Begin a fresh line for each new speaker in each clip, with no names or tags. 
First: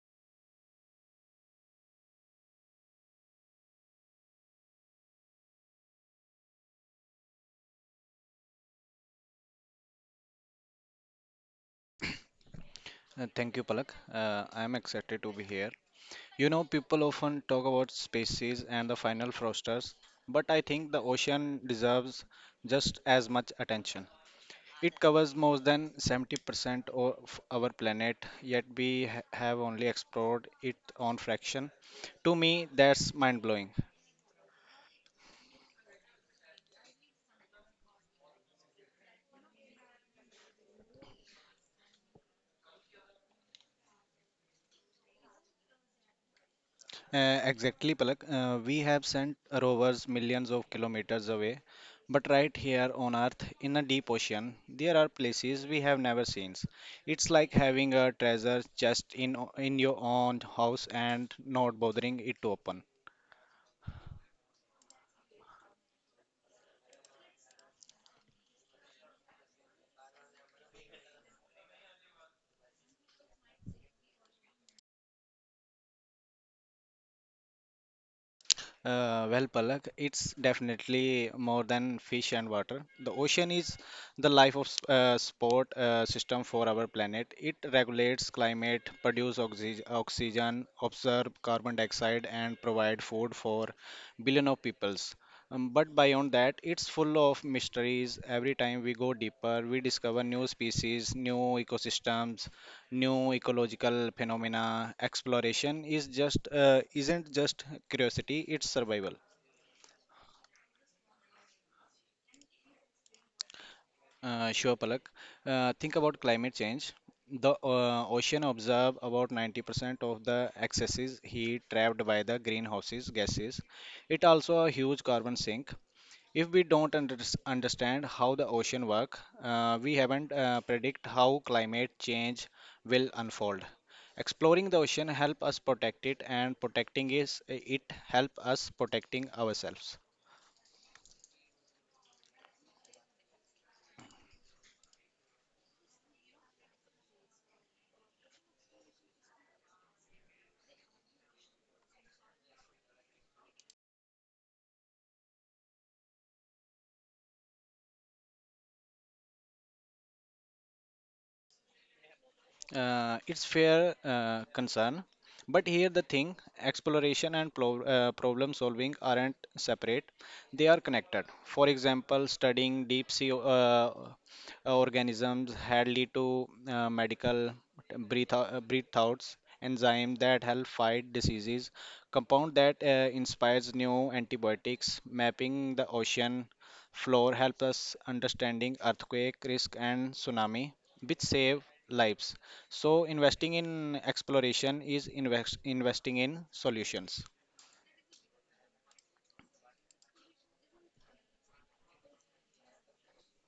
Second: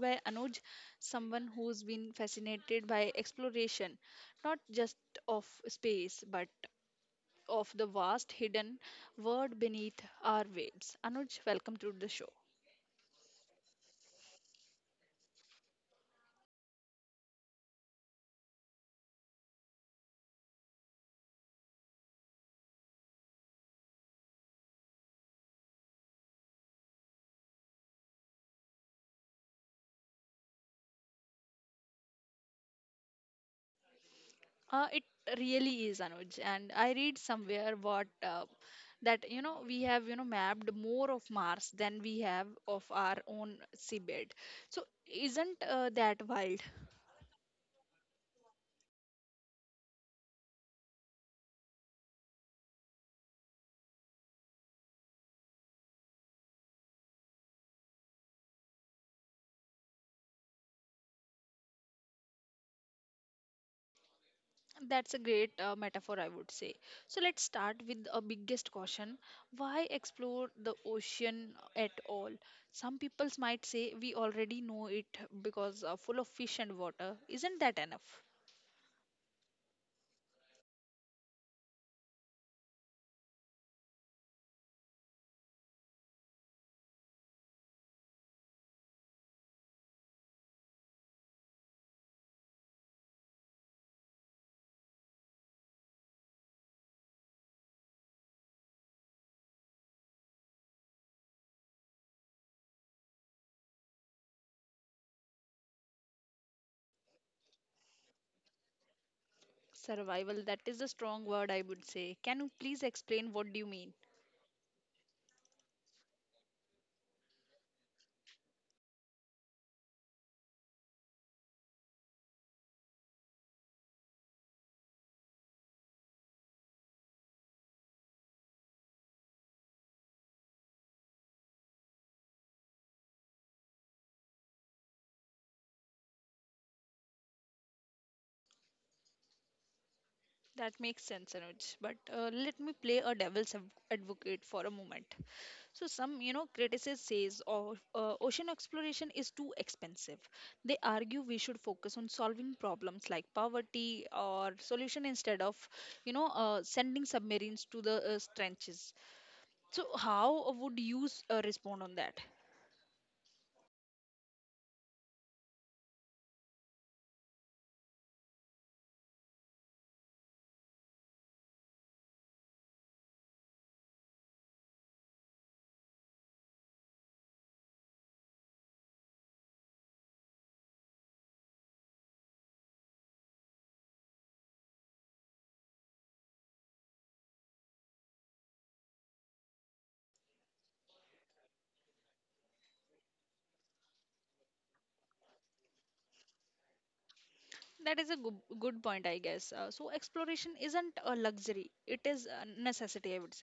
by Anuj, someone who's been fascinated by exploration, not just of space, but of the vast hidden world beneath our waves. Anuj, welcome to the show.
Thank you, Palak. I am excited to be here. You know, people often talk about species and the final frosters, but I think the ocean deserves just as much attention. It covers more than 70% of our planet, yet we have only explored it on fraction. To me, that's mind blowing.
It really is, Anuj. And I read somewhere what that we have mapped more of Mars than we have of our own seabed. So isn't that wild?
Exactly, Palak. We have sent rovers millions of kilometers away, but right here on Earth, in a deep ocean, there are places we have never seen. It's like having a treasure chest in your own house and not bothering it to open.
That's a great metaphor, I would say. So let's start with a biggest caution. Why explore the ocean at all? Some people might say we already know it because full of fish and water. Isn't that enough?
Well, Palak, it's definitely more than fish and water. The ocean is the sport system for our planet. It regulates climate, produce oxygen, absorb carbon dioxide, and provide food for billion of peoples. But beyond that, it's full of mysteries. Every time we go deeper, we discover new species, new ecosystems, new ecological phenomena exploration is just isn't just curiosity it's survival.
Survival, that is a strong word, I would say. Can you please explain what do you mean?
Sure, Palak. Think about climate change. The ocean absorb about 90% of the excesses heat trapped by the greenhouses gases. It also a huge carbon sink. If we don't understand how the ocean work, we haven't predict how climate change will unfold. Exploring the ocean help us protect it, and protecting is it help us protecting ourselves.
That makes sense, Anuj. But let me play a advocate for a moment. So some, you know, criticism says oh, ocean exploration is too expensive. They argue we should focus on solving problems like poverty or solution instead of, you know, sending submarines to the trenches. So how would you respond on that?
It's fair concern, but here the thing exploration and problem solving aren't separate, they are connected. For example, studying deep sea organisms had lead to medical breath outs, enzyme that help fight diseases, compound that inspires new antibiotics, mapping the ocean floor helps us understanding earthquake risk and tsunami, which save lives. So, investing in exploration is investing in solutions.
That is a good point, I guess. So exploration isn't a luxury; it is a necessity, I would say.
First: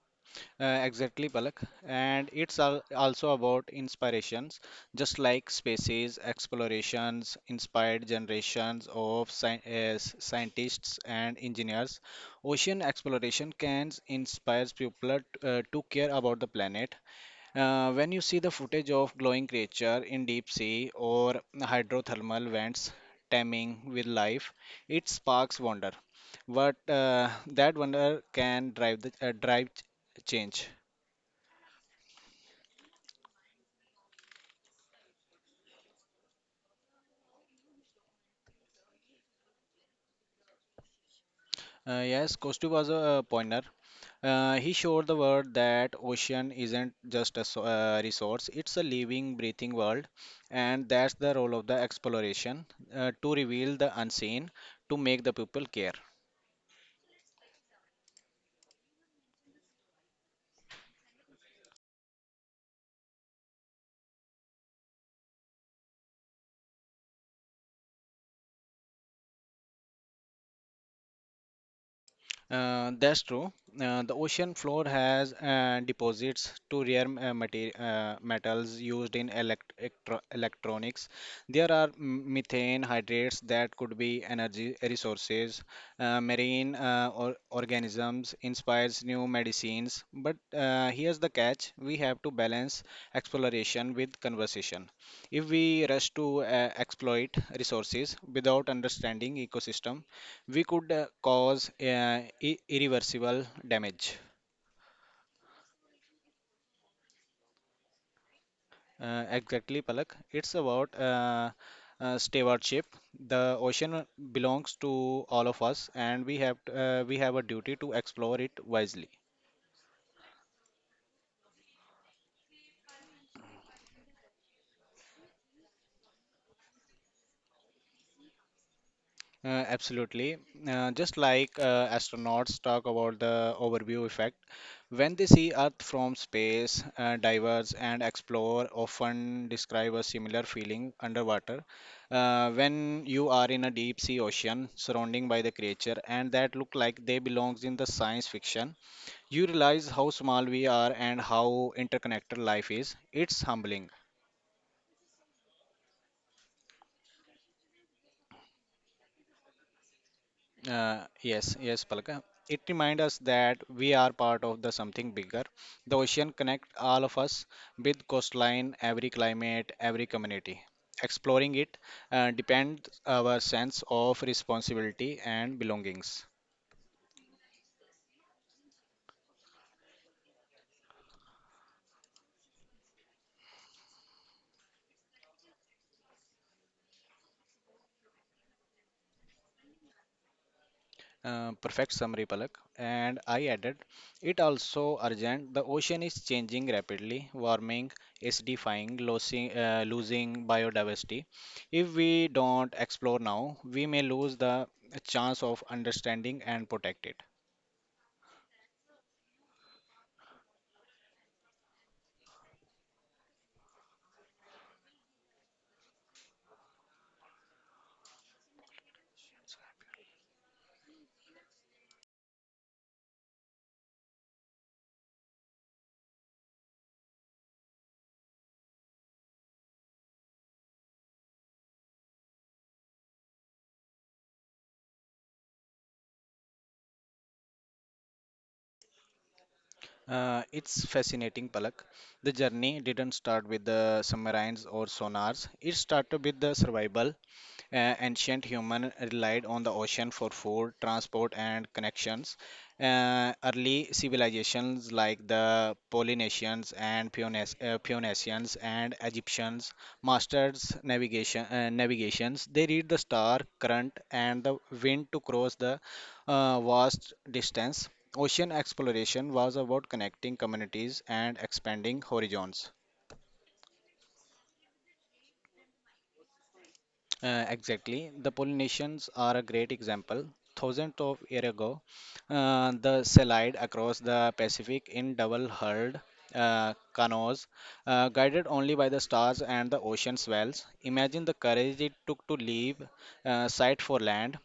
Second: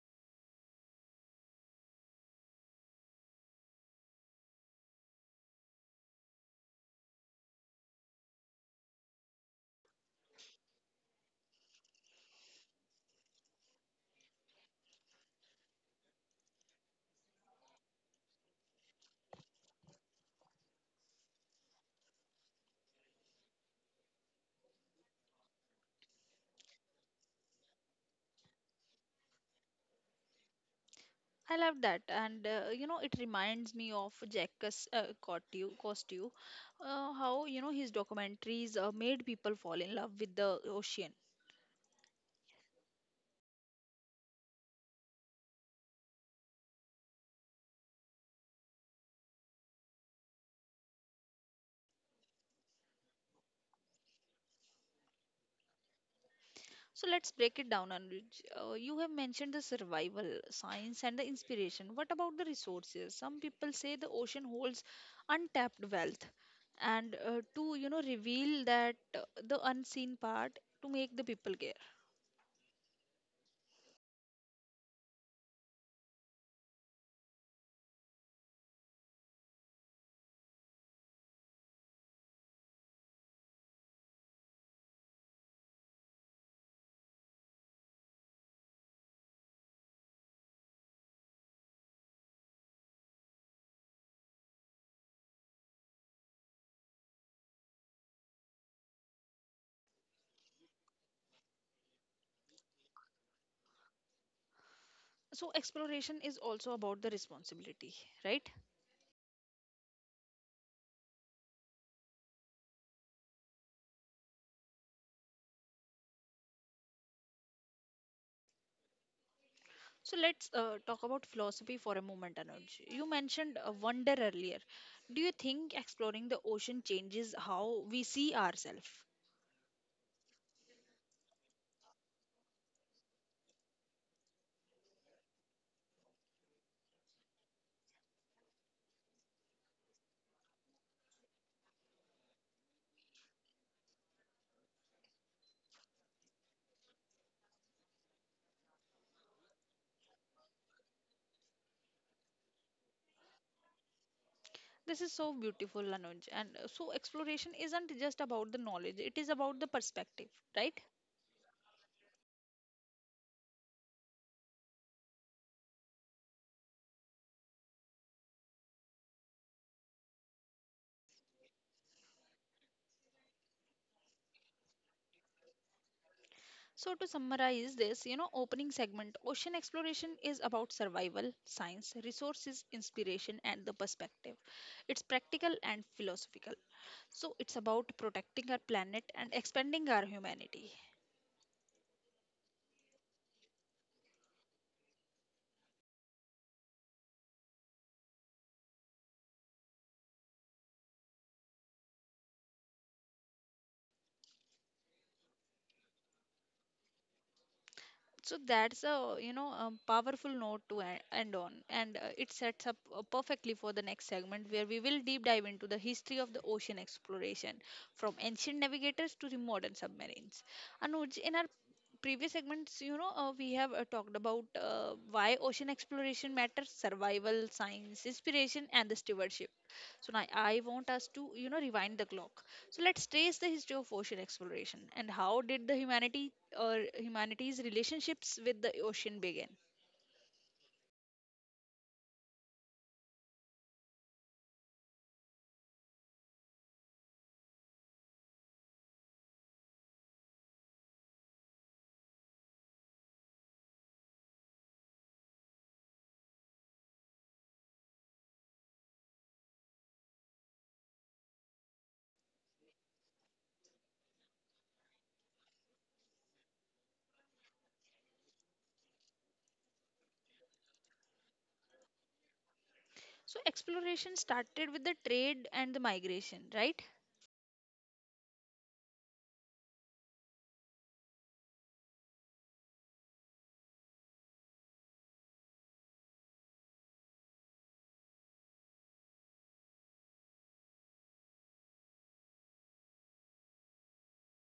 Exactly, Palak. And it's also about inspirations, just like spaces, explorations, inspired generations of scientists and engineers. Ocean exploration can inspire people to care about the planet. When you see the footage of glowing creature in deep sea or hydrothermal vents teeming with life, it sparks wonder. But that wonder can drive change.
I love that, and you know, it reminds me of Jack Costeau, how his documentaries made people fall in love with the ocean.
Yes, Kostu was a pointer. He showed the world that ocean isn't just a resource; it's a living, breathing world, and that's the role of the exploration to reveal the unseen, to make the people care.
So let's break it down, Anuj. You have mentioned the survival, science, and the inspiration. What about the resources? Some people say the ocean holds untapped wealth, and to reveal that the unseen part to make the people care.
That's true. The ocean floor has deposits to rare metals used in electronics. There are methane hydrates that could be energy resources. Marine organisms inspires new medicines. But here's the catch: we have to balance exploration with conversation. If we rush to exploit resources without understanding ecosystem, we could cause irreversible damage.
So exploration is also about the responsibility, right?
Exactly, Palak. It's about stewardship. The ocean belongs to all of us, and we have a duty to explore it wisely.
So let's talk about philosophy for a moment, Anuj. You mentioned wonder earlier. Do you think exploring the ocean changes how we see ourselves?
Absolutely. Just like astronauts talk about the overview effect, when they see Earth from space, divers and explorers often describe a similar feeling underwater. When you are in a deep sea ocean, surrounding by the creature, and that look like they belongs in the science fiction, you realize how small we are and how interconnected life is. It's humbling.
This is so beautiful, Anuj. And so, exploration isn't just about the knowledge, it is about the perspective, right?
Yes, yes, Palka. It reminds us that we are part of the something bigger. The ocean connects all of us with coastline, every climate, every community. Exploring it depends our sense of responsibility and belongings.
So, to summarize this, you know, opening segment ocean exploration is about survival, science, resources, inspiration, and the perspective. It's practical and philosophical. So, it's about protecting our planet and expanding our humanity.
Perfect summary, Palak. And I added, it also urgent. The ocean is changing rapidly, warming, acidifying, losing biodiversity. If we don't explore now, we may lose the chance of understanding and protect it.
So that's a a powerful note to end on, and it sets up perfectly for the next segment where we will deep dive into the history of the ocean exploration, from ancient navigators to the modern submarines. Anuj, in our previous segments, you know, we have talked about why ocean exploration matters, survival, science, inspiration, and the stewardship. So now I want us to, you know, rewind the clock. So let's trace the history of ocean exploration and how did the humanity or humanity's relationships with the ocean begin.
It's fascinating, Palak. The journey didn't start with the submarines or sonars. It started with the survival. Ancient human relied on the ocean for food, transport, and connections. Early civilizations like the Polynesians and Phoenicians and Egyptians mastered navigation. Navigations. They read the star, current, and the wind to cross the vast distance. Ocean exploration was about connecting communities and expanding horizons.
So exploration started with the trade and the migration, right?
Exactly. The Polynesians are a great example. Thousands of years ago, the sailed across the Pacific in double-hulled canoes, guided only by the stars and the ocean swells. Imagine the courage it took to leave sight for land,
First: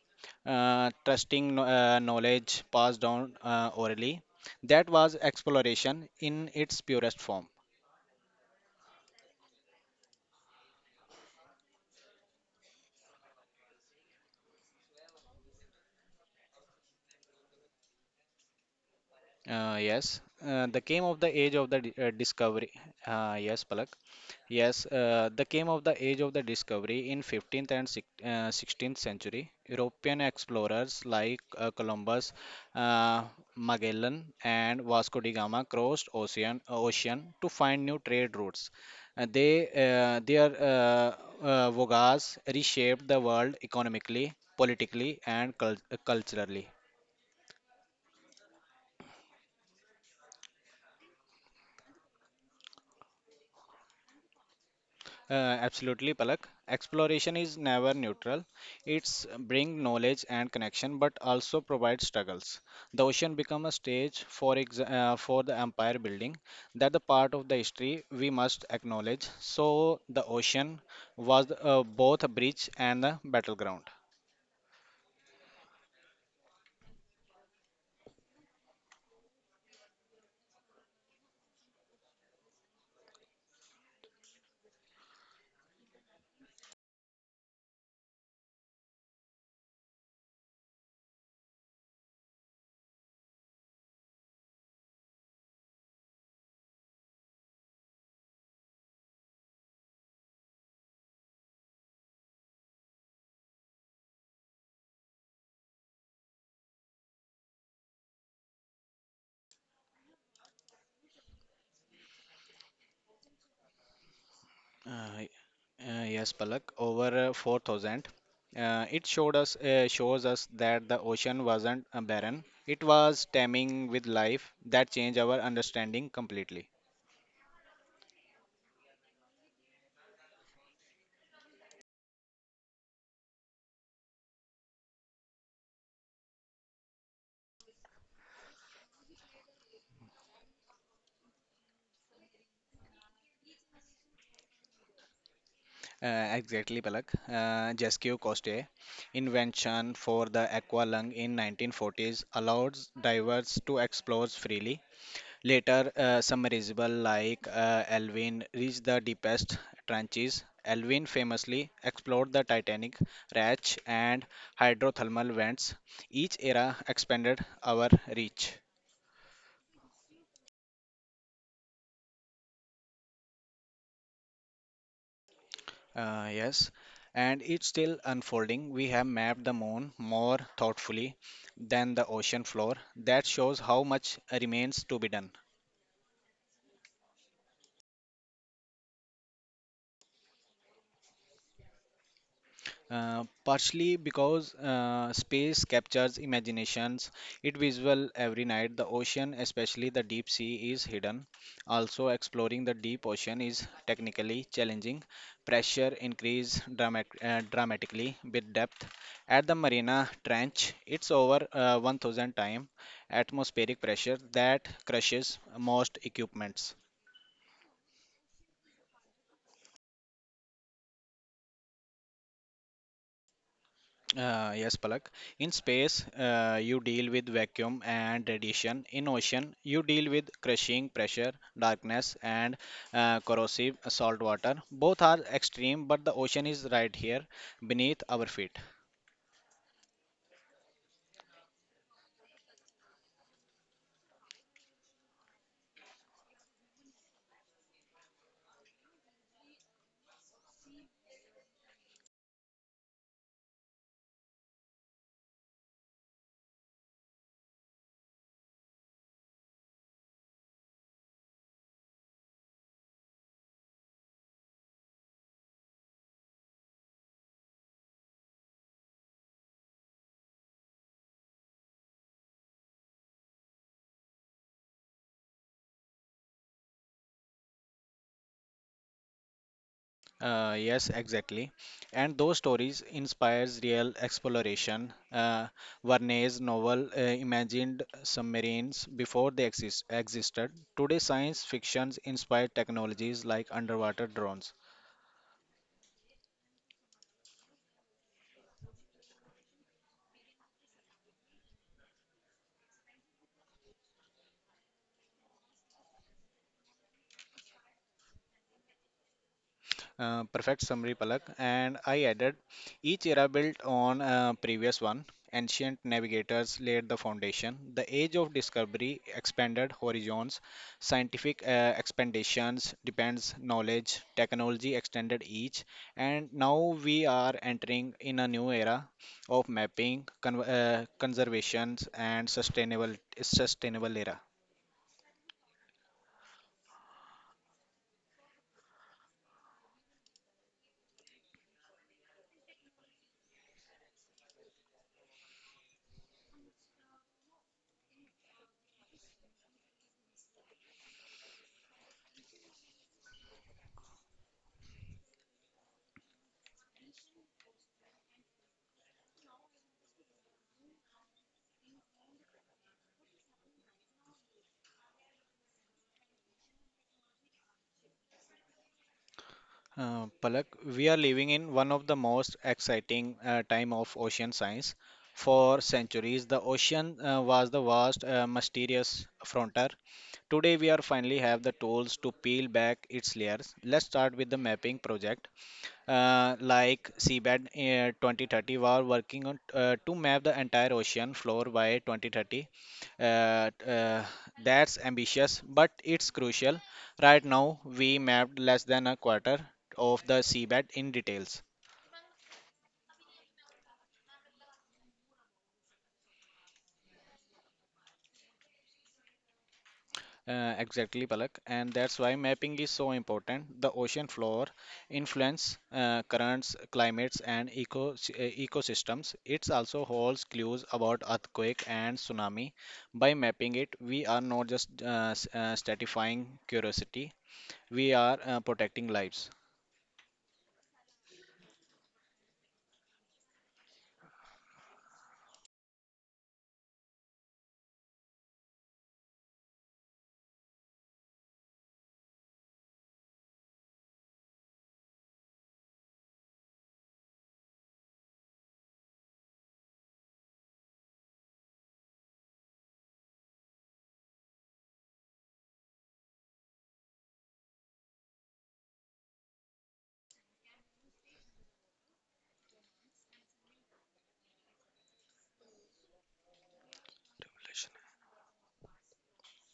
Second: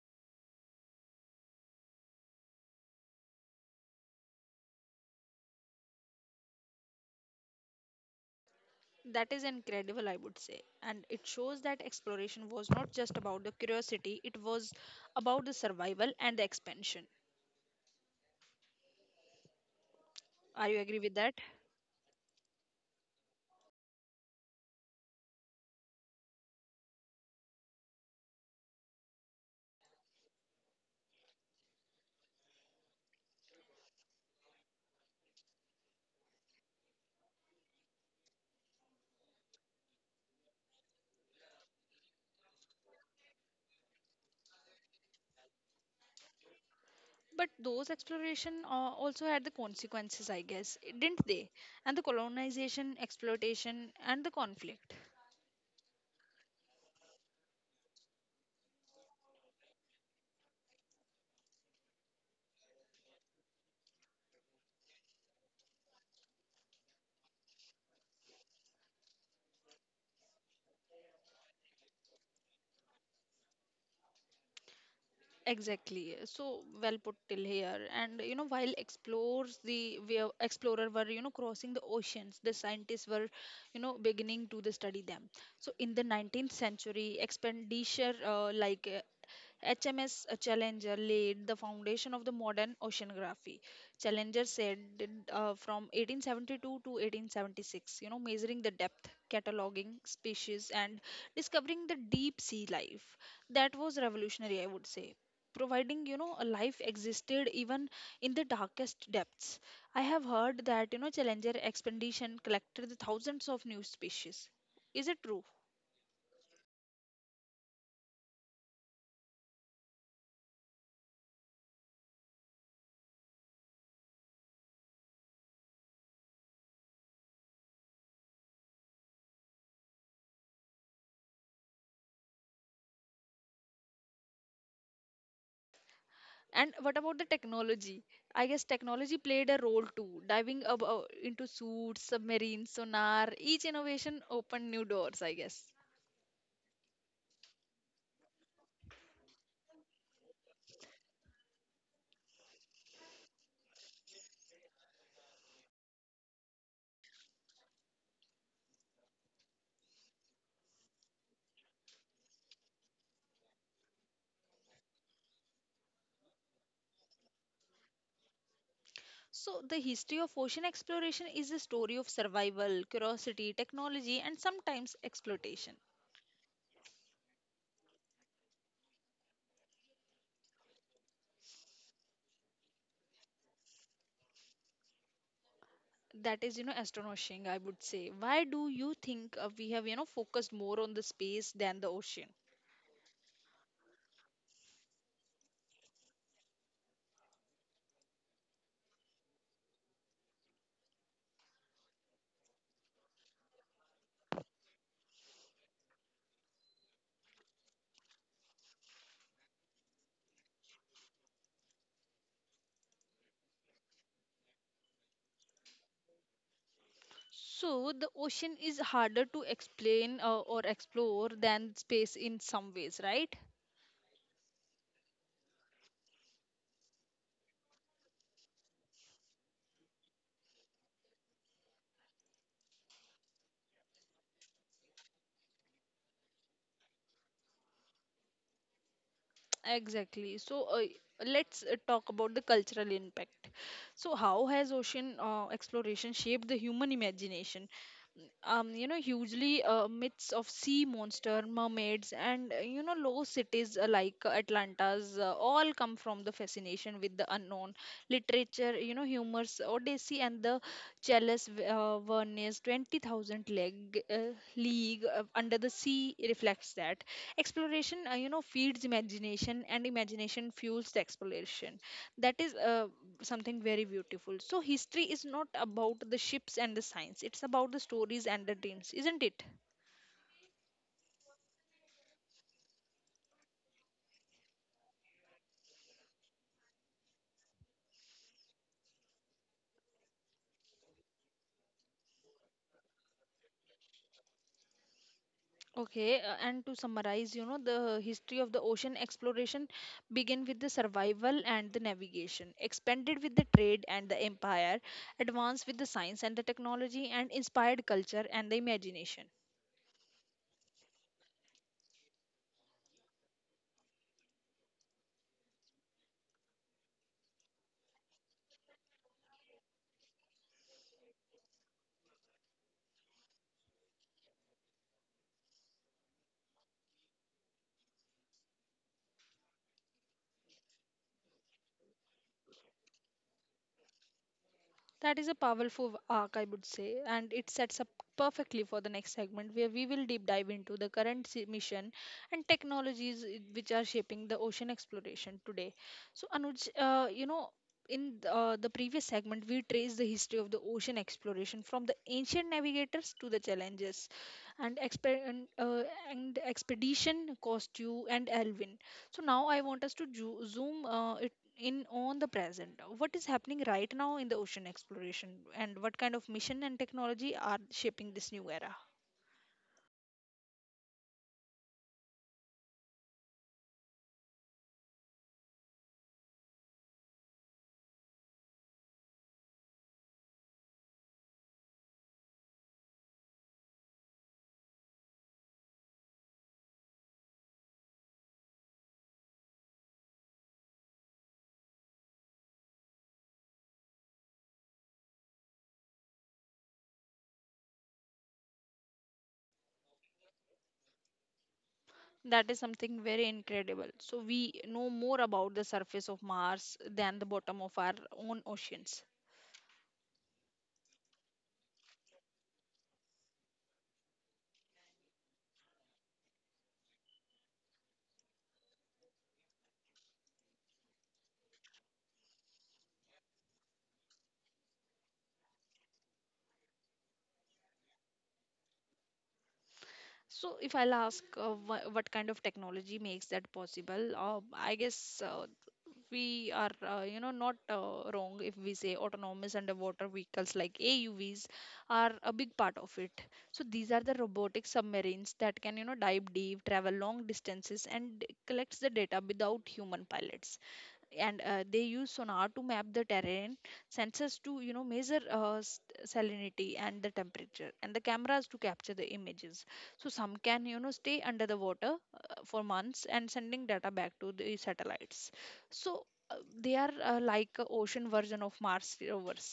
trusting knowledge passed down orally. That was exploration in its purest form.
That is incredible, I would say. And it shows that exploration was not just about the curiosity, it was about the survival and the expansion.
Yes,
Are you
the
agree
came
with
of the
that?
age of the di- discovery. Yes, Palak. Yes, the came of the age of the discovery in 15th and 16th century. European explorers like Columbus, uh, Magellan, and Vasco da Gama crossed ocean to find new trade routes. They their voyages reshaped the world economically, politically, and culturally.
But those exploration also had the consequences, I guess, didn't they? And the colonization, exploitation, and the conflict.
Uh, Absolutely, Palak. Exploration is never neutral. It's bring knowledge and connection, but also provides struggles. The ocean become a stage for for the empire building. That the part of the history we must acknowledge. So the ocean was both a bridge and a battleground.
Exactly. So well put till here. And you know, while explorer were crossing the oceans, the scientists were beginning to the study them. So in the 19th century, expenditure like HMS Challenger laid the foundation of the modern oceanography. Challenger sailed from 1872 to 1876, you know, measuring the depth, cataloging species, and discovering the deep sea life. That was revolutionary, I would say, providing a life existed even in the darkest depths. I have heard that challenger expedition collected the thousands of new species. Is it
Uh,
true?
yes, Palak, over 4,000. It showed us shows us that the ocean wasn't barren. It was teeming with life that changed our understanding completely.
And what about the technology? I guess technology played a role too, diving into suits, submarines, sonar. Each innovation opened new doors, I guess.
Exactly, Palak. Jesque Coste, invention for the aqualung in 1940s, allowed divers to explore freely. Later, submersible like Alvin reached the deepest trenches. Alvin famously explored the Titanic, Ratch, and hydrothermal vents. Each era expanded our reach.
So, the history of ocean exploration is a story of survival, curiosity, technology, and sometimes exploitation.
Yes, and it's still unfolding. We have mapped the moon more thoughtfully than the ocean floor. That shows how much remains to be done.
That is, you know, astonishing, I would say. Why do you think we have, you know, focused more on the space than the ocean?
Partially because space captures imaginations, it visual every night. The ocean, especially the deep sea, is hidden. Also, exploring the deep ocean is technically challenging. Pressure increase dramatically with depth. At the Marina Trench, it's over 1000 time atmospheric pressure that crushes most equipments.
So, the ocean is harder to explain or explore than space in some ways, right?
Yes, Palak. In space, you deal with vacuum and radiation. In ocean, you deal with crushing pressure, darkness, and corrosive salt water. Both are extreme, but the ocean is right here beneath our feet.
Exactly. So let's talk about the cultural impact. So how has ocean exploration shaped the human imagination? You know, hugely myths of sea monster, mermaids, and you know, low cities like Atlanta's all come from the fascination with the unknown. Literature, you know, humor's Odyssey and the Chalice Verne's 20,000 leg uh, league under the sea reflects that exploration, you know, feeds imagination and imagination fuels the exploration. That is something very beautiful. So history is not about the ships and the science, it's about the stories and the dreams, isn't it?
Yes, exactly. And those stories inspires real exploration. Verne's novel imagined submarines before they existed. Today, science fictions inspire technologies like underwater drones.
Okay, and to summarize, you know, the history of the ocean exploration began with the survival and the navigation, expanded with the trade and the empire, advanced with the science and the technology, and inspired culture and the imagination.
Perfect summary, Palak. And I added each era built on previous one. Ancient navigators laid the foundation. The age of discovery expanded horizons. Scientific expansions depends knowledge. Technology extended each. And now we are entering in a new era of mapping, conservations, and sustainable era.
That is a powerful arc, I would say, and it sets up perfectly for the next segment where we will deep dive into the current mission and technologies which are shaping the ocean exploration today. So, Anuj, you know, in the previous segment, we traced the history of the ocean exploration from the ancient navigators to the challenges and and expedition, Costew, and Alvin. So, now I want us to zoom it in on the present. What is happening right now in the ocean exploration, and what kind of mission and technology are shaping this new era?
Palak, we are living in one of the most exciting time of ocean science. For centuries, the ocean was the vast, mysterious frontier. Today, we are finally have the tools to peel back its layers. Let's start with the mapping project like seabed 2030 were working on to map the entire ocean floor by 2030. uh, uh, that's ambitious but it's crucial. Right now we mapped less than a quarter of the seabed in details.
That is something very incredible. So we know more about the surface of Mars than the bottom of our own oceans.
Exactly, Palak, and that's why mapping is so important. The ocean floor influence currents, climates, and ecosystems. It also holds clues about earthquake and tsunami. By mapping it, we are not just satisfying curiosity; we are protecting lives.
So, if I'll ask what kind of technology makes that possible, I guess we are, you know, not wrong if we say autonomous underwater vehicles like AUVs are a big part of it. So, these are the robotic submarines that can, you know, dive deep, travel long distances, and collects the data without human pilots, and they use sonar to map the terrain, sensors to measure salinity and the temperature, and the cameras to capture the images. So some can, you know, stay under the water for months and sending data back to the satellites. So uh, they are like a ocean version of Mars rovers.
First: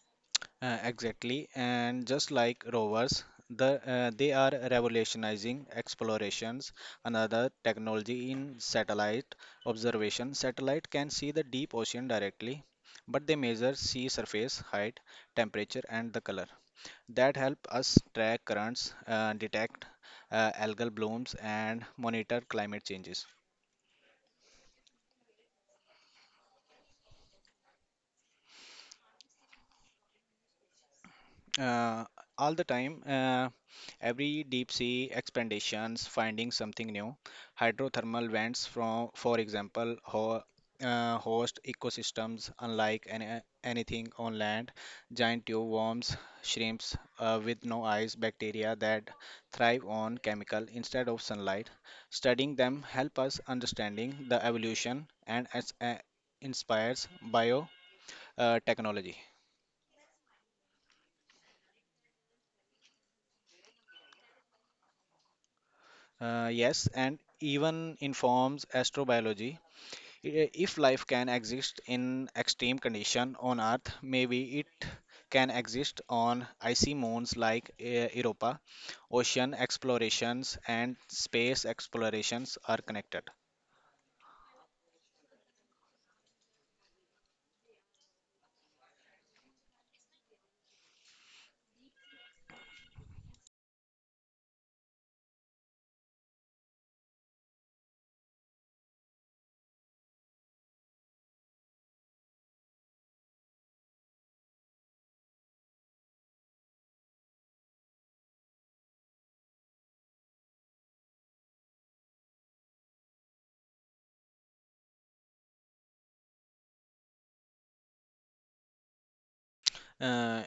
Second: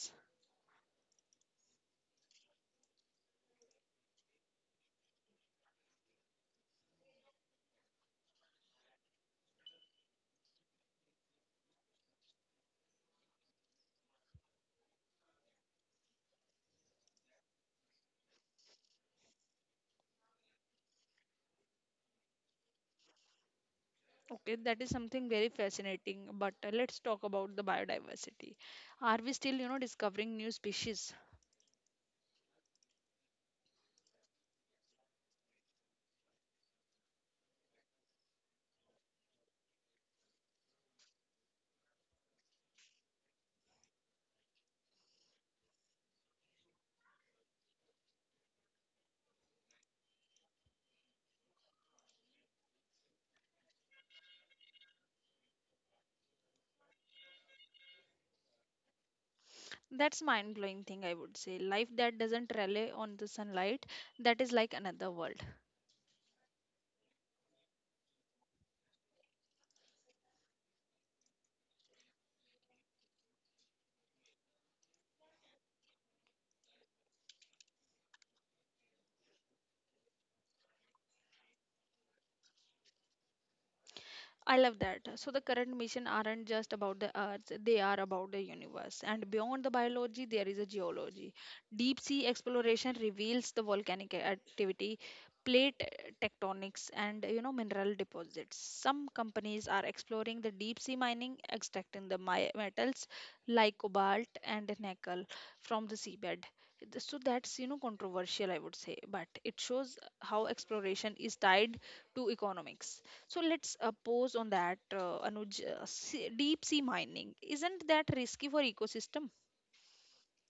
Exactly, and just like rovers, they are revolutionizing explorations. Another technology in satellite observation. Satellite can see the deep ocean directly, but they measure sea surface height, temperature, and the color. That help us track currents, detect algal blooms, and monitor climate changes.
Okay, that is something very fascinating. But let's talk about the biodiversity. Are we still, you know, discovering new species?
uh, all the time. Every deep sea expeditions finding something new. Hydrothermal vents, from, for example, ho host ecosystems unlike anything on land. Giant tube worms, shrimps with no eyes, bacteria that thrive on chemical instead of sunlight. Studying them help us understanding the evolution and inspires biotechnology.
That's mind blowing thing, I would say. Life that doesn't rely on the sunlight, that is like another world.
Yes, and even informs astrobiology. If life can exist in extreme condition on Earth, maybe it can exist on icy moons like Europa. Ocean explorations and space explorations are connected.
I love that. So the current mission aren't just about the earth, they are about the universe. And beyond the biology, there is a geology. Deep sea exploration reveals the volcanic activity, plate tectonics, and you know, mineral deposits. Some companies are exploring the deep sea mining, extracting the metals like cobalt and nickel from the seabed. So that's, you know, controversial, I would say, but it shows how exploration is tied to economics. So let's pause on that, Anuj. Deep sea mining isn't that risky for ecosystem?
Uh,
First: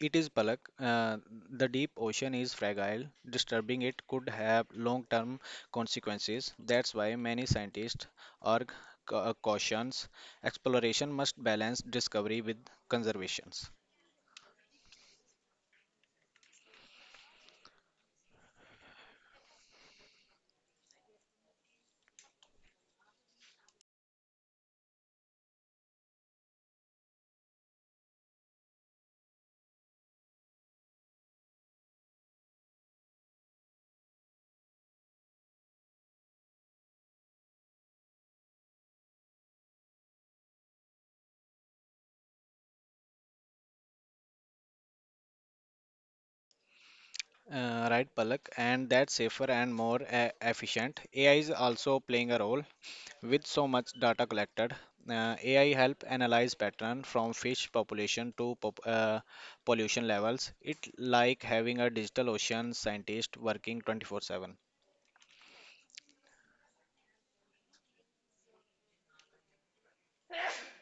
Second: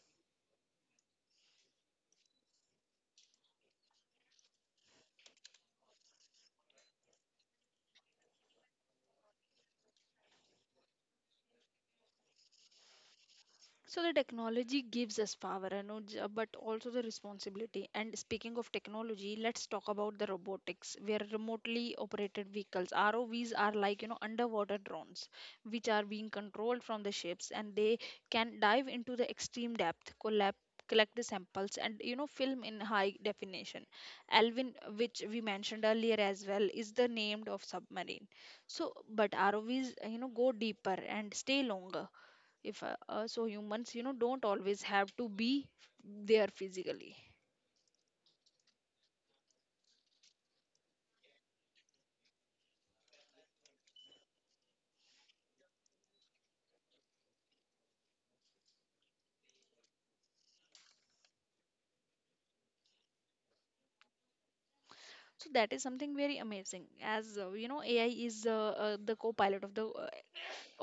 it is, Palak. The deep ocean is fragile. Disturbing it could have long term consequences. That's why many scientists are cautions exploration must balance discovery with conservations.
So the technology gives us power, you know, but also the responsibility. And speaking of technology, let's talk about the robotics, where remotely operated vehicles (ROVs) are like underwater drones, which are being controlled from the ships, and they can dive into the extreme depth, collab collect the samples and film in high definition. Alvin, which we mentioned earlier as well, is the name of submarine. So but ROVs go deeper and stay longer if also humans don't always have to be there physically.
Right, Palak, and that's safer and more efficient. AI is also playing a role. With so much data collected, AI help analyze pattern from fish population to pollution levels. It like having a digital ocean scientist working 24/7.
So that is something very amazing as AI is the co-pilot of the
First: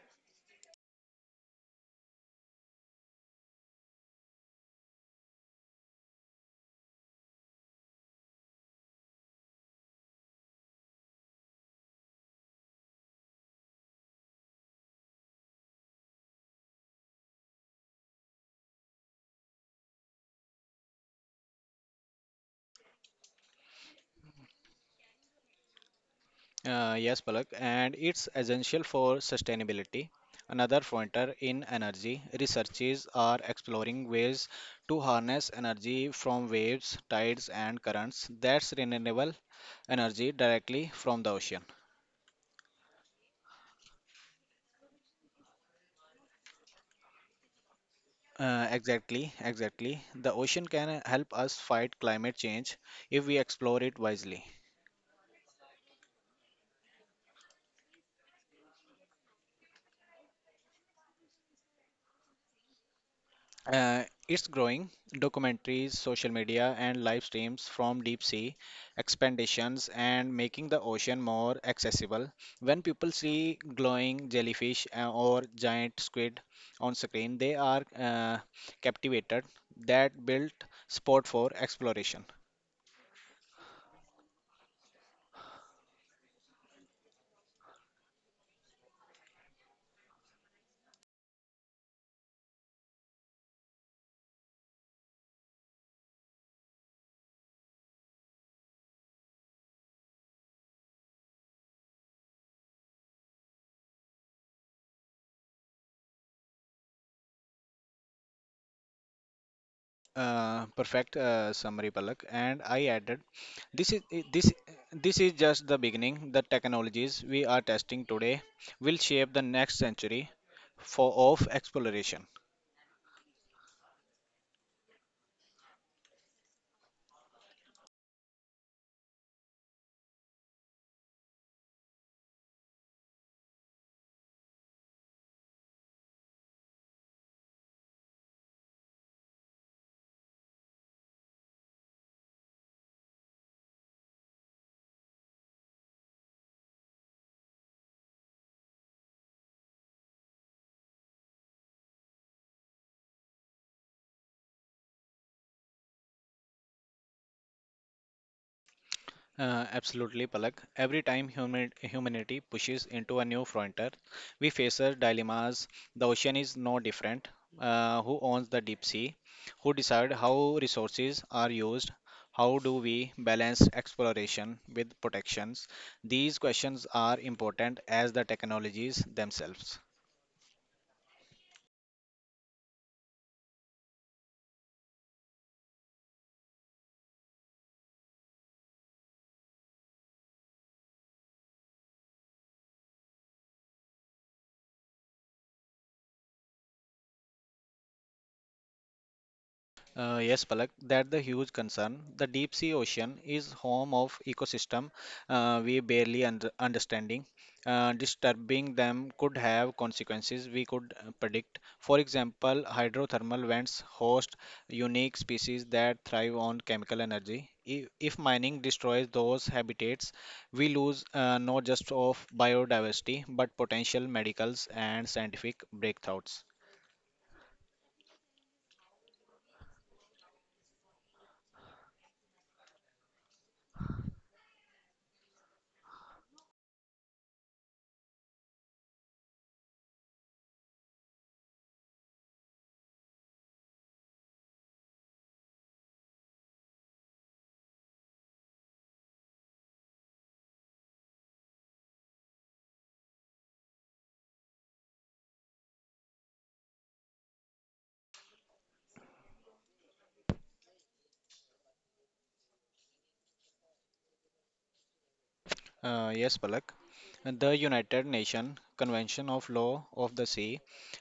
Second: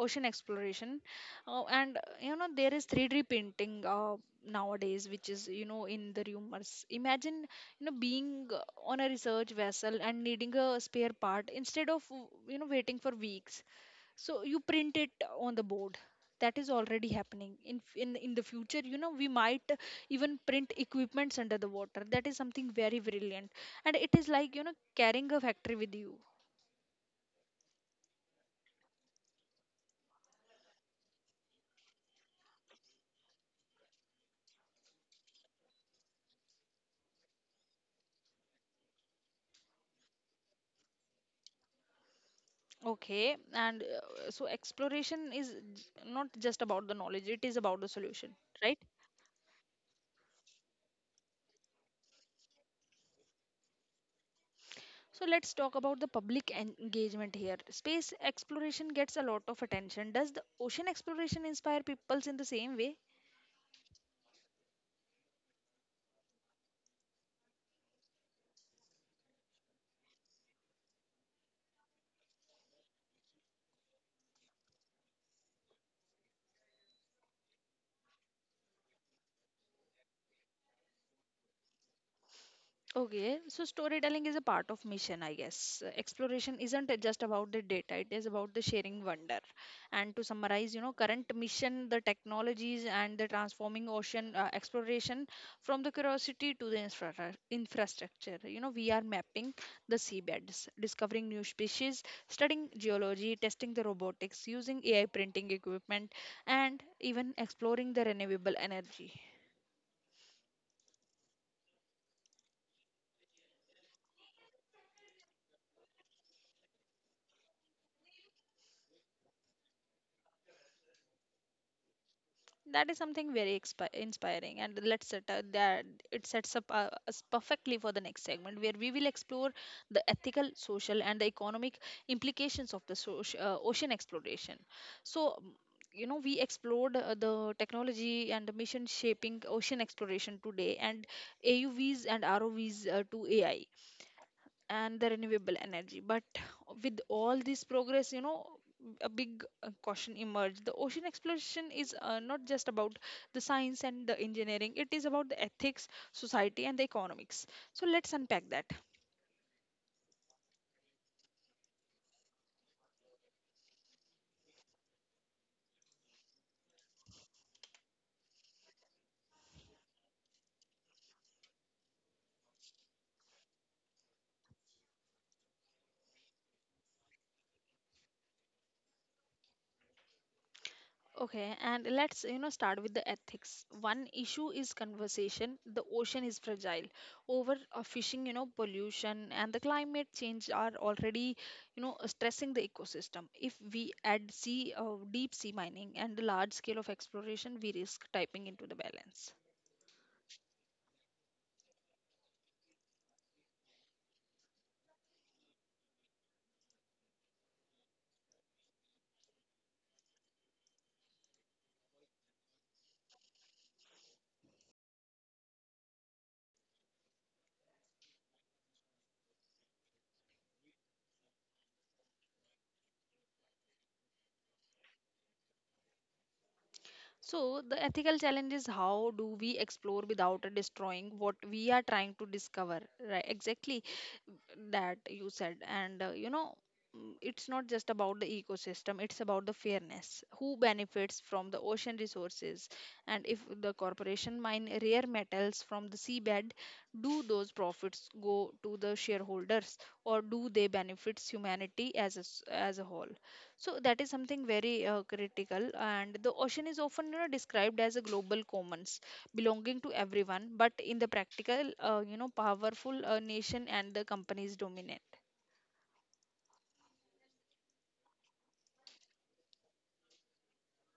ocean exploration. And there is 3D printing nowadays, which is in the rumors. Imagine being on a research vessel and needing a spare part. Instead of waiting for weeks, so you print it on the board. That is already happening in the future. We might even print equipments under the water. That is something very brilliant, and it is like carrying a factory with you.
Yes, Palak, and it's essential for sustainability. Another pointer in energy, researchers are exploring ways to harness energy from waves, tides, and currents that's renewable energy directly from the ocean.
Okay, and so exploration is not just about the knowledge, it is about the solution, right?
Exactly, exactly. The ocean can help us fight climate change if we explore it wisely.
So let's talk about the public engagement here. Space exploration gets a lot of attention. Does the ocean exploration inspire peoples in the same way?
It's growing. Documentaries, social media, and live streams from deep sea expeditions and making the ocean more accessible. When people see glowing jellyfish or giant squid on screen, they are captivated. That built sport for exploration.
Okay, so storytelling is a part of mission, I guess. Exploration isn't just about the data, it is about the sharing wonder. And to summarize, current mission, the technologies and the transforming ocean exploration from the curiosity to the infrastructure. You know, we are mapping the seabeds, discovering new species, studying geology, testing the robotics, using AI printing equipment, and even exploring the renewable energy.
Perfect summary, Palak. And I added, this is i- this this is just the beginning. The technologies we are testing today will shape the next century for of exploration.
That is something very expi inspiring, and let's set that it sets up us perfectly for the next segment where we will explore the ethical, social and the economic implications of the ocean exploration. So we explored the technology and the mission shaping ocean exploration today, and AUVs and ROVs to AI and the renewable energy. But with all this progress, a big caution emerged. The ocean exploration is not just about the science and the engineering, it is about the ethics, society, and the economics. So let's unpack that.
Absolutely, Palak. Every time human, humanity pushes into a new frontier, we face a dilemmas. The ocean is no different. Who owns the deep sea? Who decide how resources are used? How do we balance exploration with protections? These questions are important as the technologies themselves.
Okay, and let's start with the ethics. One issue is conversation. The ocean is fragile. Over fishing, pollution and the climate change are already, stressing the ecosystem. If we add sea, deep sea mining and large scale of exploration, we risk typing into the balance.
Yes, Palak, that's the huge concern. The deep sea ocean is home of ecosystem we barely under understanding. Disturbing them could have consequences we could predict. For example, hydrothermal vents host unique species that thrive on chemical energy. If mining destroys those habitats, we lose not just of biodiversity but potential medicals and scientific breakthroughs.
So the ethical challenge is, how do we explore without destroying what we are trying to discover, right? Exactly that you said. And it's not just about the ecosystem, it's about the fairness. Who benefits from the ocean resources? And if the corporation mine rare metals from the seabed, do those profits go to the shareholders, or do they benefits humanity as a, as a whole? So that is something very critical, and the ocean is often described as a global commons belonging to everyone, but in the practical, powerful nation and the companies dominate.
Yes, Palak. The United Nations Convention of Law of the Sea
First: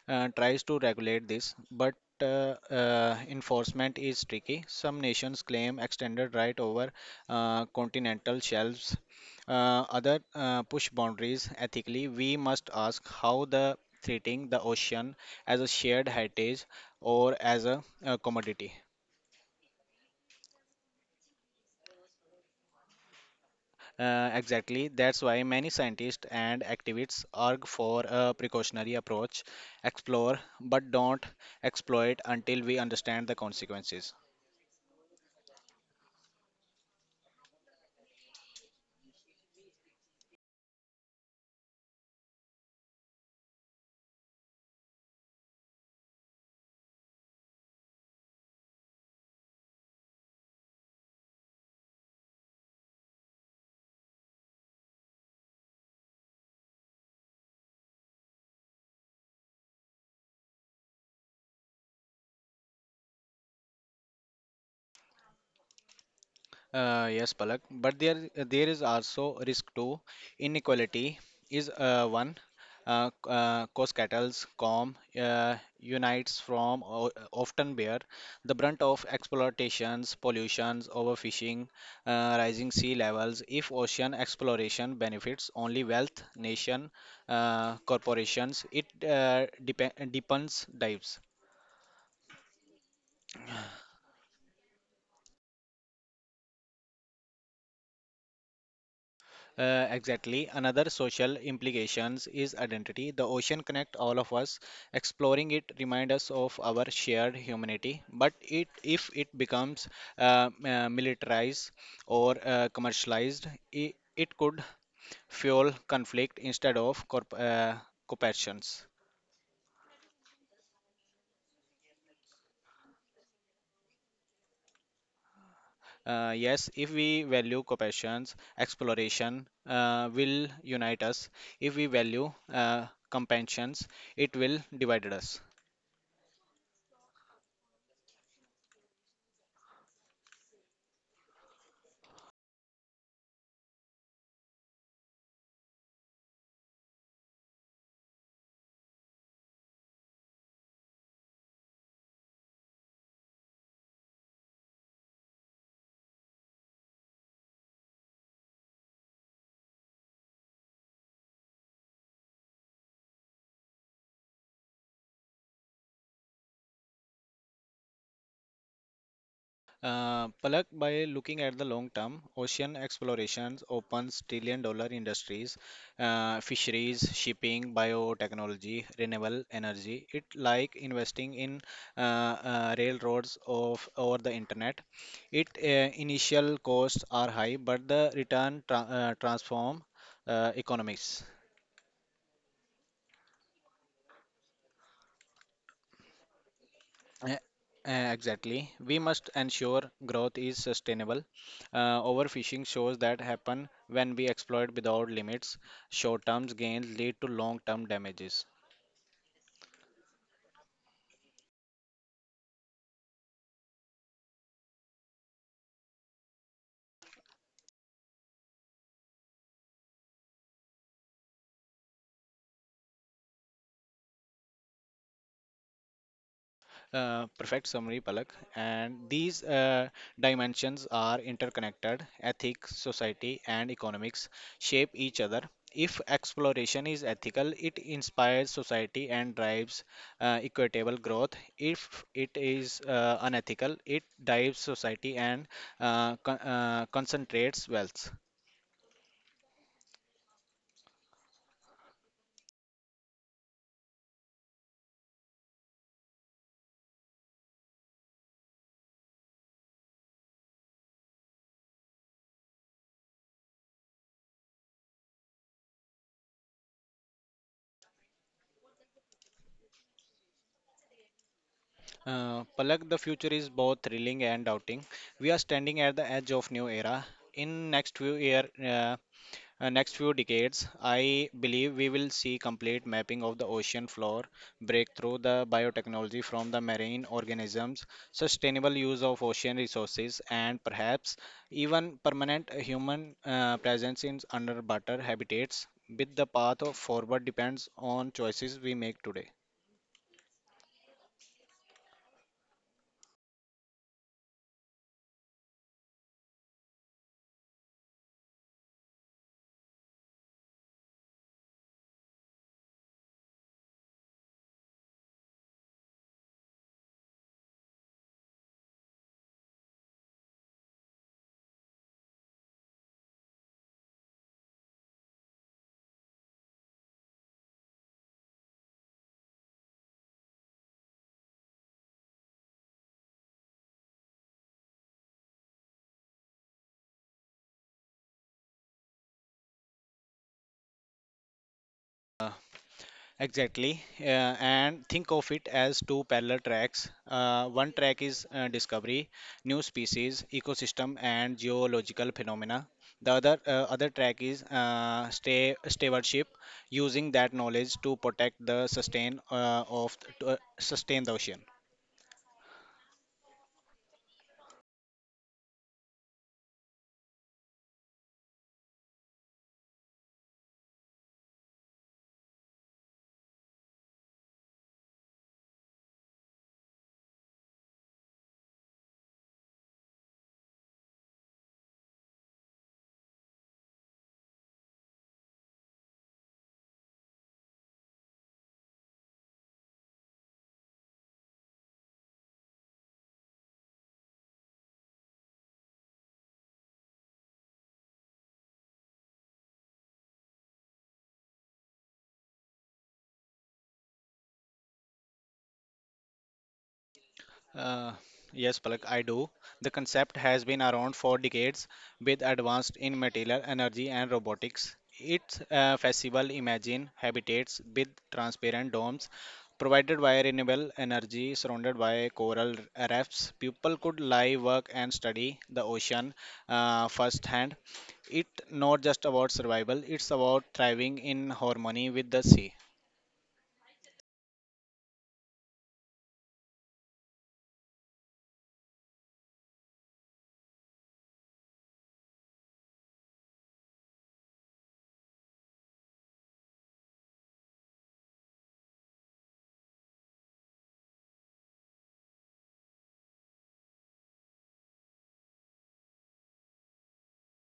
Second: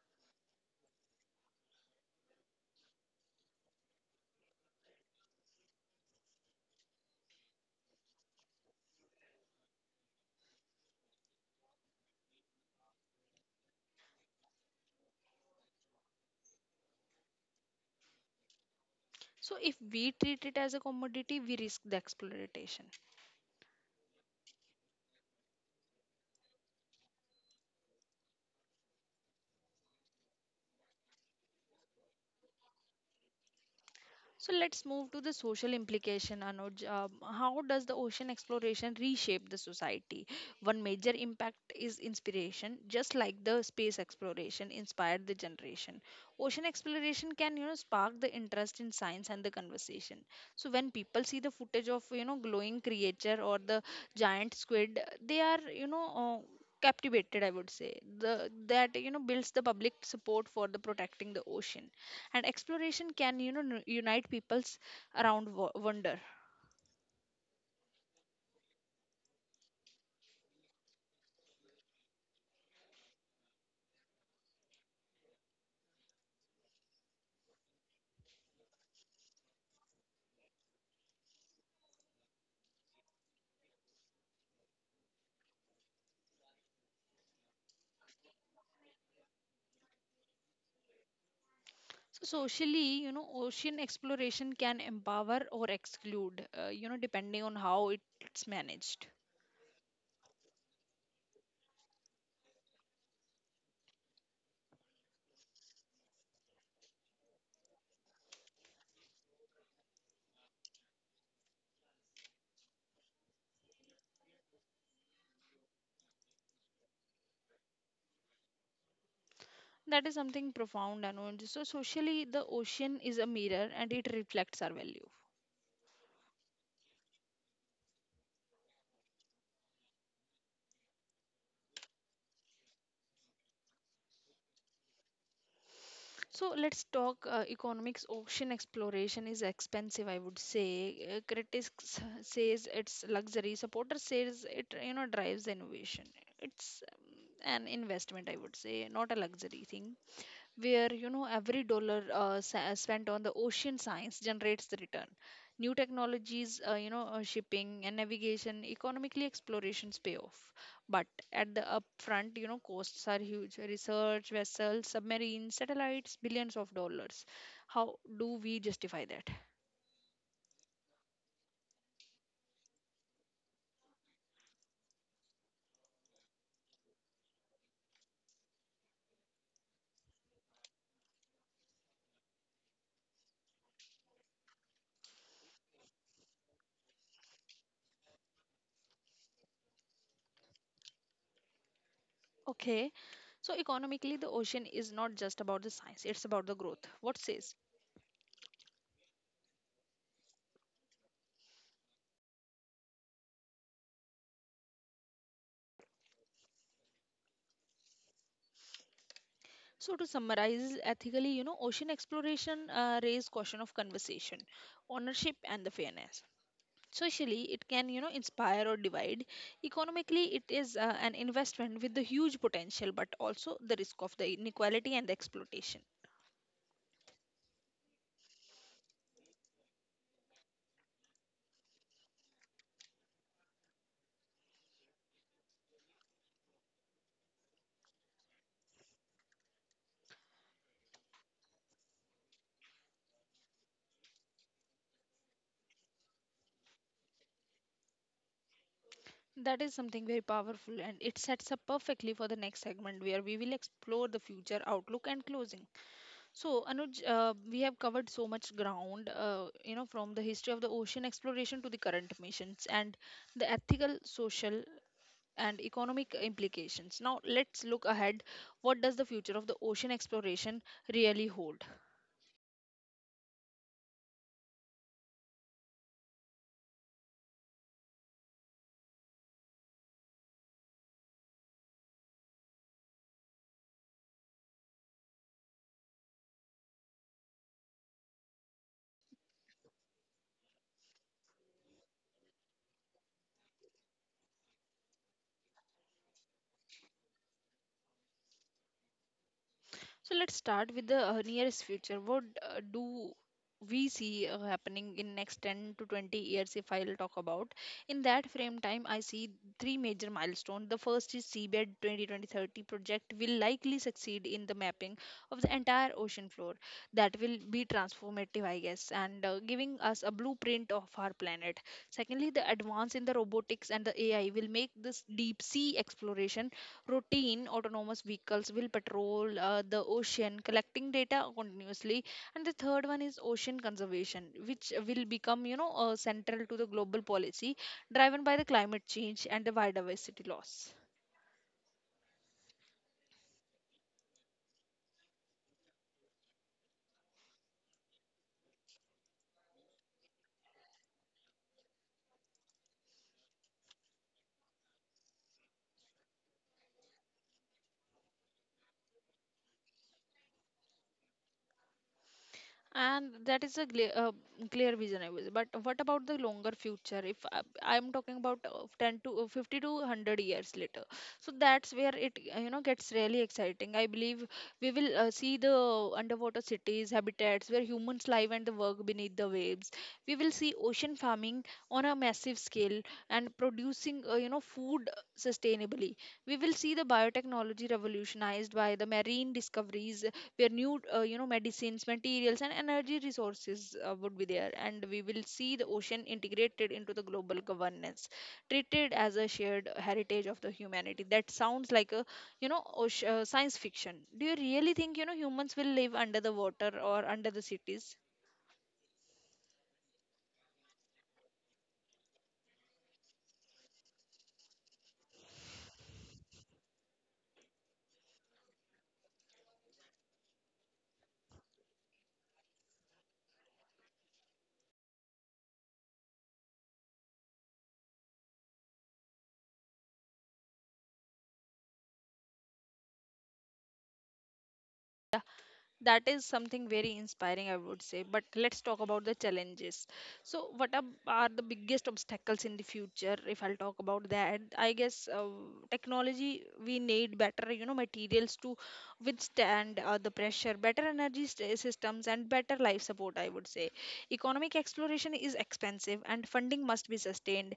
tries to regulate this, but enforcement is tricky. Some nations claim extended right over continental shelves. Other push boundaries ethically. We must ask how the treating the ocean as a shared heritage or as a commodity.
So if we treat it as a commodity, we risk the exploitation.
Exactly. That's why many scientists and activists argue for a precautionary approach, explore but don't exploit until we understand the consequences.
So let's move to the social implication, Anuj. How does the ocean exploration reshape the society? One major impact is inspiration, just like the space exploration inspired the generation. Ocean exploration can, spark the interest in science and the conversation. So when people see the footage of, glowing creature or the giant squid, they are, captivated, I would say. The that builds the public support for the protecting the ocean, and exploration can unite peoples around wonder.
Yes, Palak, but there is also risk too. Inequality is one. Cause cattle's com unites from o- often bear the brunt of exploitations, pollutions, overfishing, rising sea levels. If ocean exploration benefits only wealth, nation, corporations, it depe- deepens dives.
So socially, ocean exploration can empower or exclude, depending on how it's managed.
Exactly. Another social implications is identity. The ocean connect all of us. Exploring it remind us of our shared humanity. But it, if it becomes militarized or commercialized, it could fuel conflict instead of cooperations.
That is something profound, and so socially the ocean is a mirror and it reflects our value.
Yes, if we value cooperations, exploration will unite us. If we value companions, it will divide us.
So let's talk economics. Ocean exploration is expensive, I would say. Critics says it's luxury. Supporters says it drives the innovation. It's an investment, I would say, not a luxury thing, where every dollar spent on the ocean science generates the return. New technologies, shipping and navigation, economically explorations pay off. But at the upfront, costs are huge. Research vessels, submarines, satellites, billions of dollars. How do we justify that?
Palak, by looking at the long term, ocean explorations opens trillion dollar industries, fisheries, shipping, biotechnology, renewable energy. It like investing in railroads of or the internet. It initial costs are high, but the return transform economics.
Okay, so economically the ocean is not just about the science, it's about the growth. What
Eh,
says?
Exactly. We must ensure growth is sustainable. Overfishing shows that happen when we exploit without limits. Short-term gains lead to long-term damages.
So to summarize, ethically, ocean exploration raise question of conversation, ownership, and the fairness. Socially, it can inspire or divide. Economically, it is an investment with the huge potential, but also the risk of the inequality and the exploitation.
Perfect summary, Palak. And these dimensions are interconnected. Ethics, society, and economics shape each other. If exploration is ethical, it inspires society and drives equitable growth. If it is unethical, it drives society and concentrates wealth.
That is something very powerful, and it sets up perfectly for the next segment where we will explore the future outlook and closing. So, Anuj, we have covered so much ground, from the history of the ocean exploration to the current missions and the ethical, social, and economic implications. Now, let's look ahead. What does the future of the ocean exploration really hold?
Palak, the future is both thrilling and doubting. We are standing at the edge of new era. In next few year, next few decades, I believe we will see complete mapping of the ocean floor, breakthrough the biotechnology from the marine organisms, sustainable use of ocean resources, and perhaps even permanent human presence in underwater habitats. With the path of forward depends on choices we make today.
So let's start with the nearest future. What do we see happening in next 10 to 20 years, if I'll talk about? In that frame time, I see three major milestones. The first is seabed 202030 project will likely succeed in the mapping of the entire ocean floor. That will be transformative, I guess, and giving us a blueprint of our planet. Secondly, the advance in the robotics and the AI will make this deep sea exploration routine. Autonomous vehicles will patrol the ocean collecting data continuously. And the third one is ocean conservation, which will become central to the global policy, driven by the climate change and the biodiversity loss.
Uh, Exactly, and think of it as two parallel tracks. One track is discovery, new species, ecosystem, and geological phenomena. The other track is stewardship, using that knowledge to protect the sustain sustain the ocean.
And that is a clear, clear vision, I was. But what about the longer future? If I, I'm talking about 10 to 50 to 100 years later. So that's where it gets really exciting. I believe we will see the underwater cities, habitats where humans live and the work beneath the waves. We will see ocean farming on a massive scale and producing food sustainably. We will see the biotechnology revolutionized by the marine discoveries, where new, medicines, materials and energy resources would be there. And we will see the ocean integrated into the global governance, treated as a shared heritage of the humanity. That sounds like a ocean, science fiction. Do you really think humans will live under the water or under the cities?
Uh,
Yeah.
yes, Palak, I do. The concept has been around for decades with advanced in material energy and robotics. Its festival imagine habitats with transparent domes provided by renewable energy surrounded by coral reefs. People could live, work, and study the ocean firsthand. It's not just about survival, it's about thriving in harmony with the sea.
That is something very inspiring, I would say, but let's talk about the challenges. So what are the biggest obstacles in the future? If I'll talk about that, I guess, technology, we need better, materials to withstand the pressure, better energy systems and better life support, I would say. Economic, exploration is expensive and funding must be sustained.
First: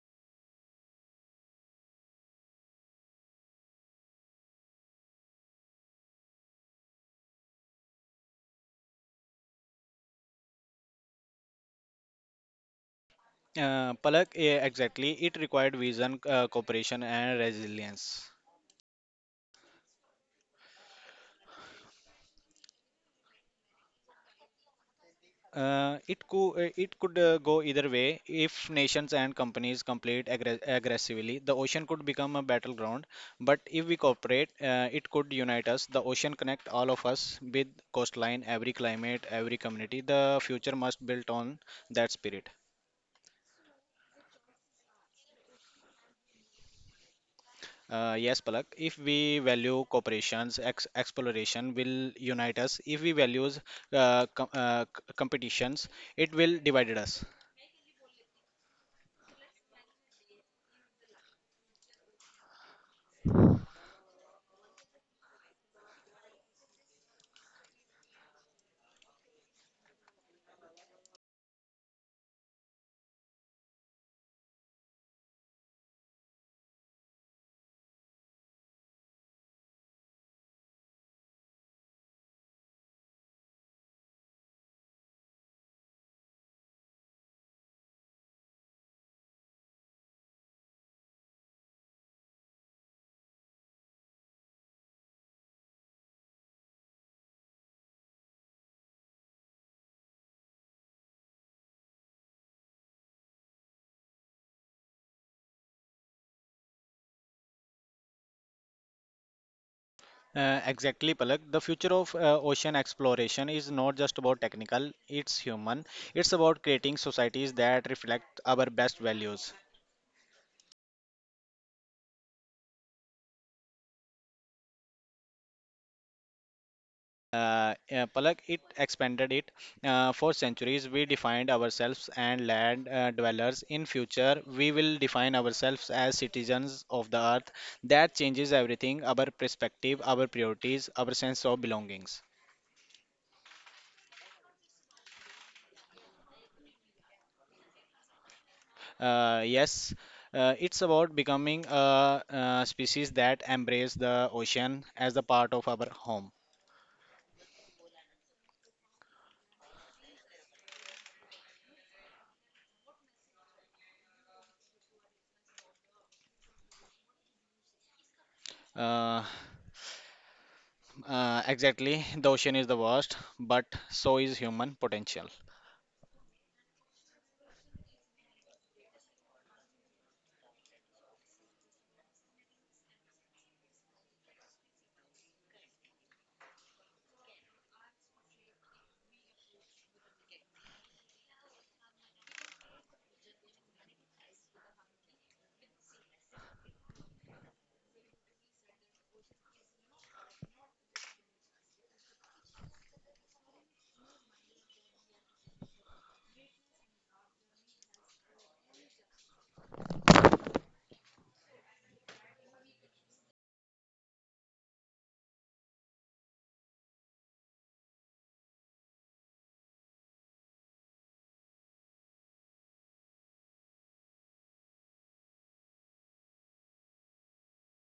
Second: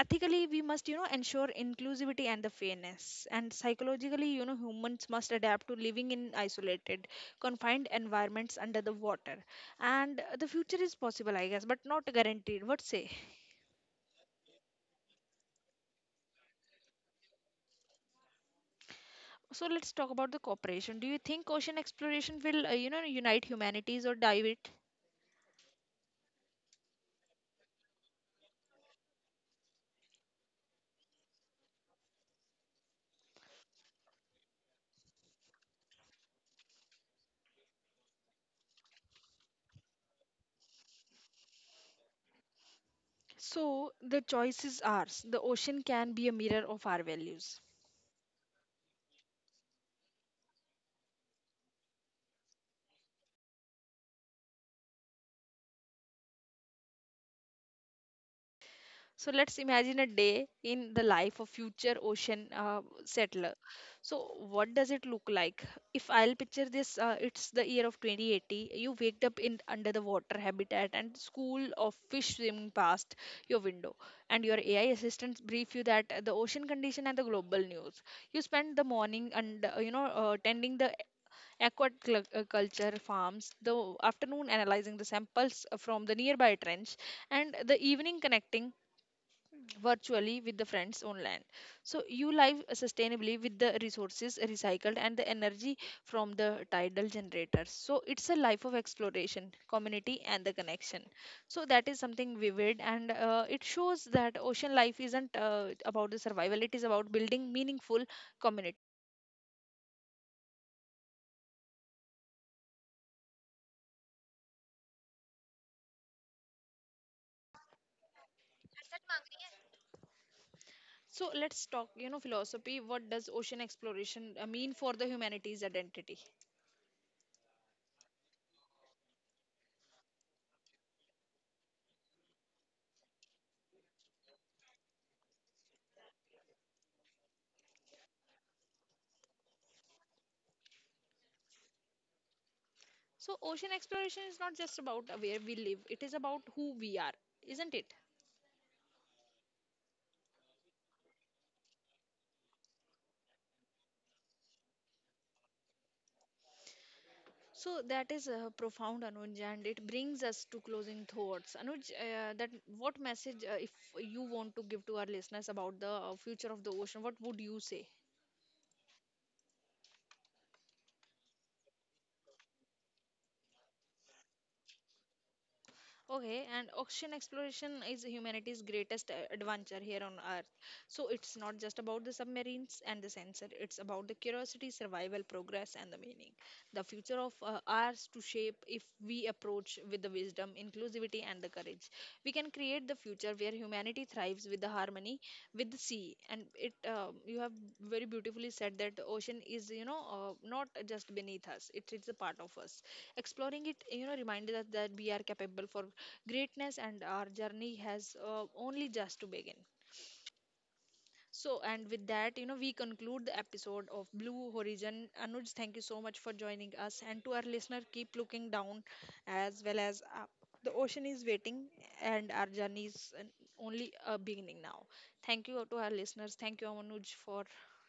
Ethically we must ensure inclusivity and the fairness. And psychologically, humans must adapt to living in isolated, confined environments under the water. And the future is possible, I guess, but not guaranteed. What say?
Palak, yeah, exactly. It required vision, cooperation, and resilience.
So let's talk about the cooperation. Do you think ocean exploration will, unite humanities or dive it?
It could go either way. If nations and companies compete aggressively, the ocean could become a battleground. But if we cooperate, it could unite us. The ocean connect all of us with coastline, every climate, every community. The future must build on that spirit.
So the choice is ours. The ocean can be a mirror of our values.
Yes, Palak. If we value cooperations, ex exploration will unite us. If we values competitions, it will divide us.
So let's imagine a day in the life of future ocean settler. So what does it look like? If I'll picture this, it's the year of 2080. You waked up in under the water habitat, and school of fish swimming past your window, and your AI assistants brief you that the ocean condition and the global news. You spend the morning and tending the aquaculture farms, the afternoon analyzing the samples from the nearby trench, and the evening connecting virtually with the friends on land. So you live sustainably with the resources recycled and the energy from the tidal generators. So it's a life of exploration, community and the connection. So that is something vivid, and it shows that ocean life isn't about the survival, it is about building meaningful community.
Exactly, Palak. The future of ocean exploration is not just about technical, it's human. It's about creating societies that reflect our best values.
So let's talk, philosophy. What does ocean exploration mean for the humanity's identity?
Palak, it expanded it. For centuries, we defined ourselves and land dwellers. In future, we will define ourselves as citizens of the earth. That changes everything: our perspective, our priorities, our sense of belongings.
So ocean exploration is not just about where we live, it is about who we are, isn't it?
Yes, it's about becoming a, species that embrace the ocean as the part of our home.
So that is profound, Anuj, and it brings us to closing thoughts. Anuj, that what message, if you want to give to our listeners about the future of the ocean, what would you say?
Uh, exactly, the ocean is the worst, but so is human potential.
Okay, and ocean exploration is humanity's greatest adventure here on Earth. So it's not just about the submarines and the sensor, it's about the curiosity, survival, progress, and the meaning. The future of ours to shape if we approach with the wisdom, inclusivity, and the courage. We can create the future where humanity thrives with the harmony with the sea. And it, you have very beautifully said that the ocean is, not just beneath us; it is a part of us. Exploring it, reminded us that we are capable for greatness and our journey has only just begun. So, and with that, we conclude the episode of Blue Horizon. Anuj, thank you so much for joining us. And to our listener, keep looking down as well as up. The ocean is waiting, and our journey is only a beginning now. Thank you to our listeners. Thank you, Anuj, for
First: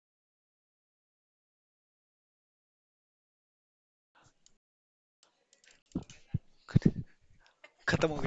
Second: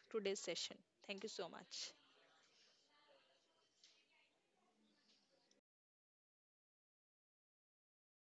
today's session. Thank you so much.
खत्म हो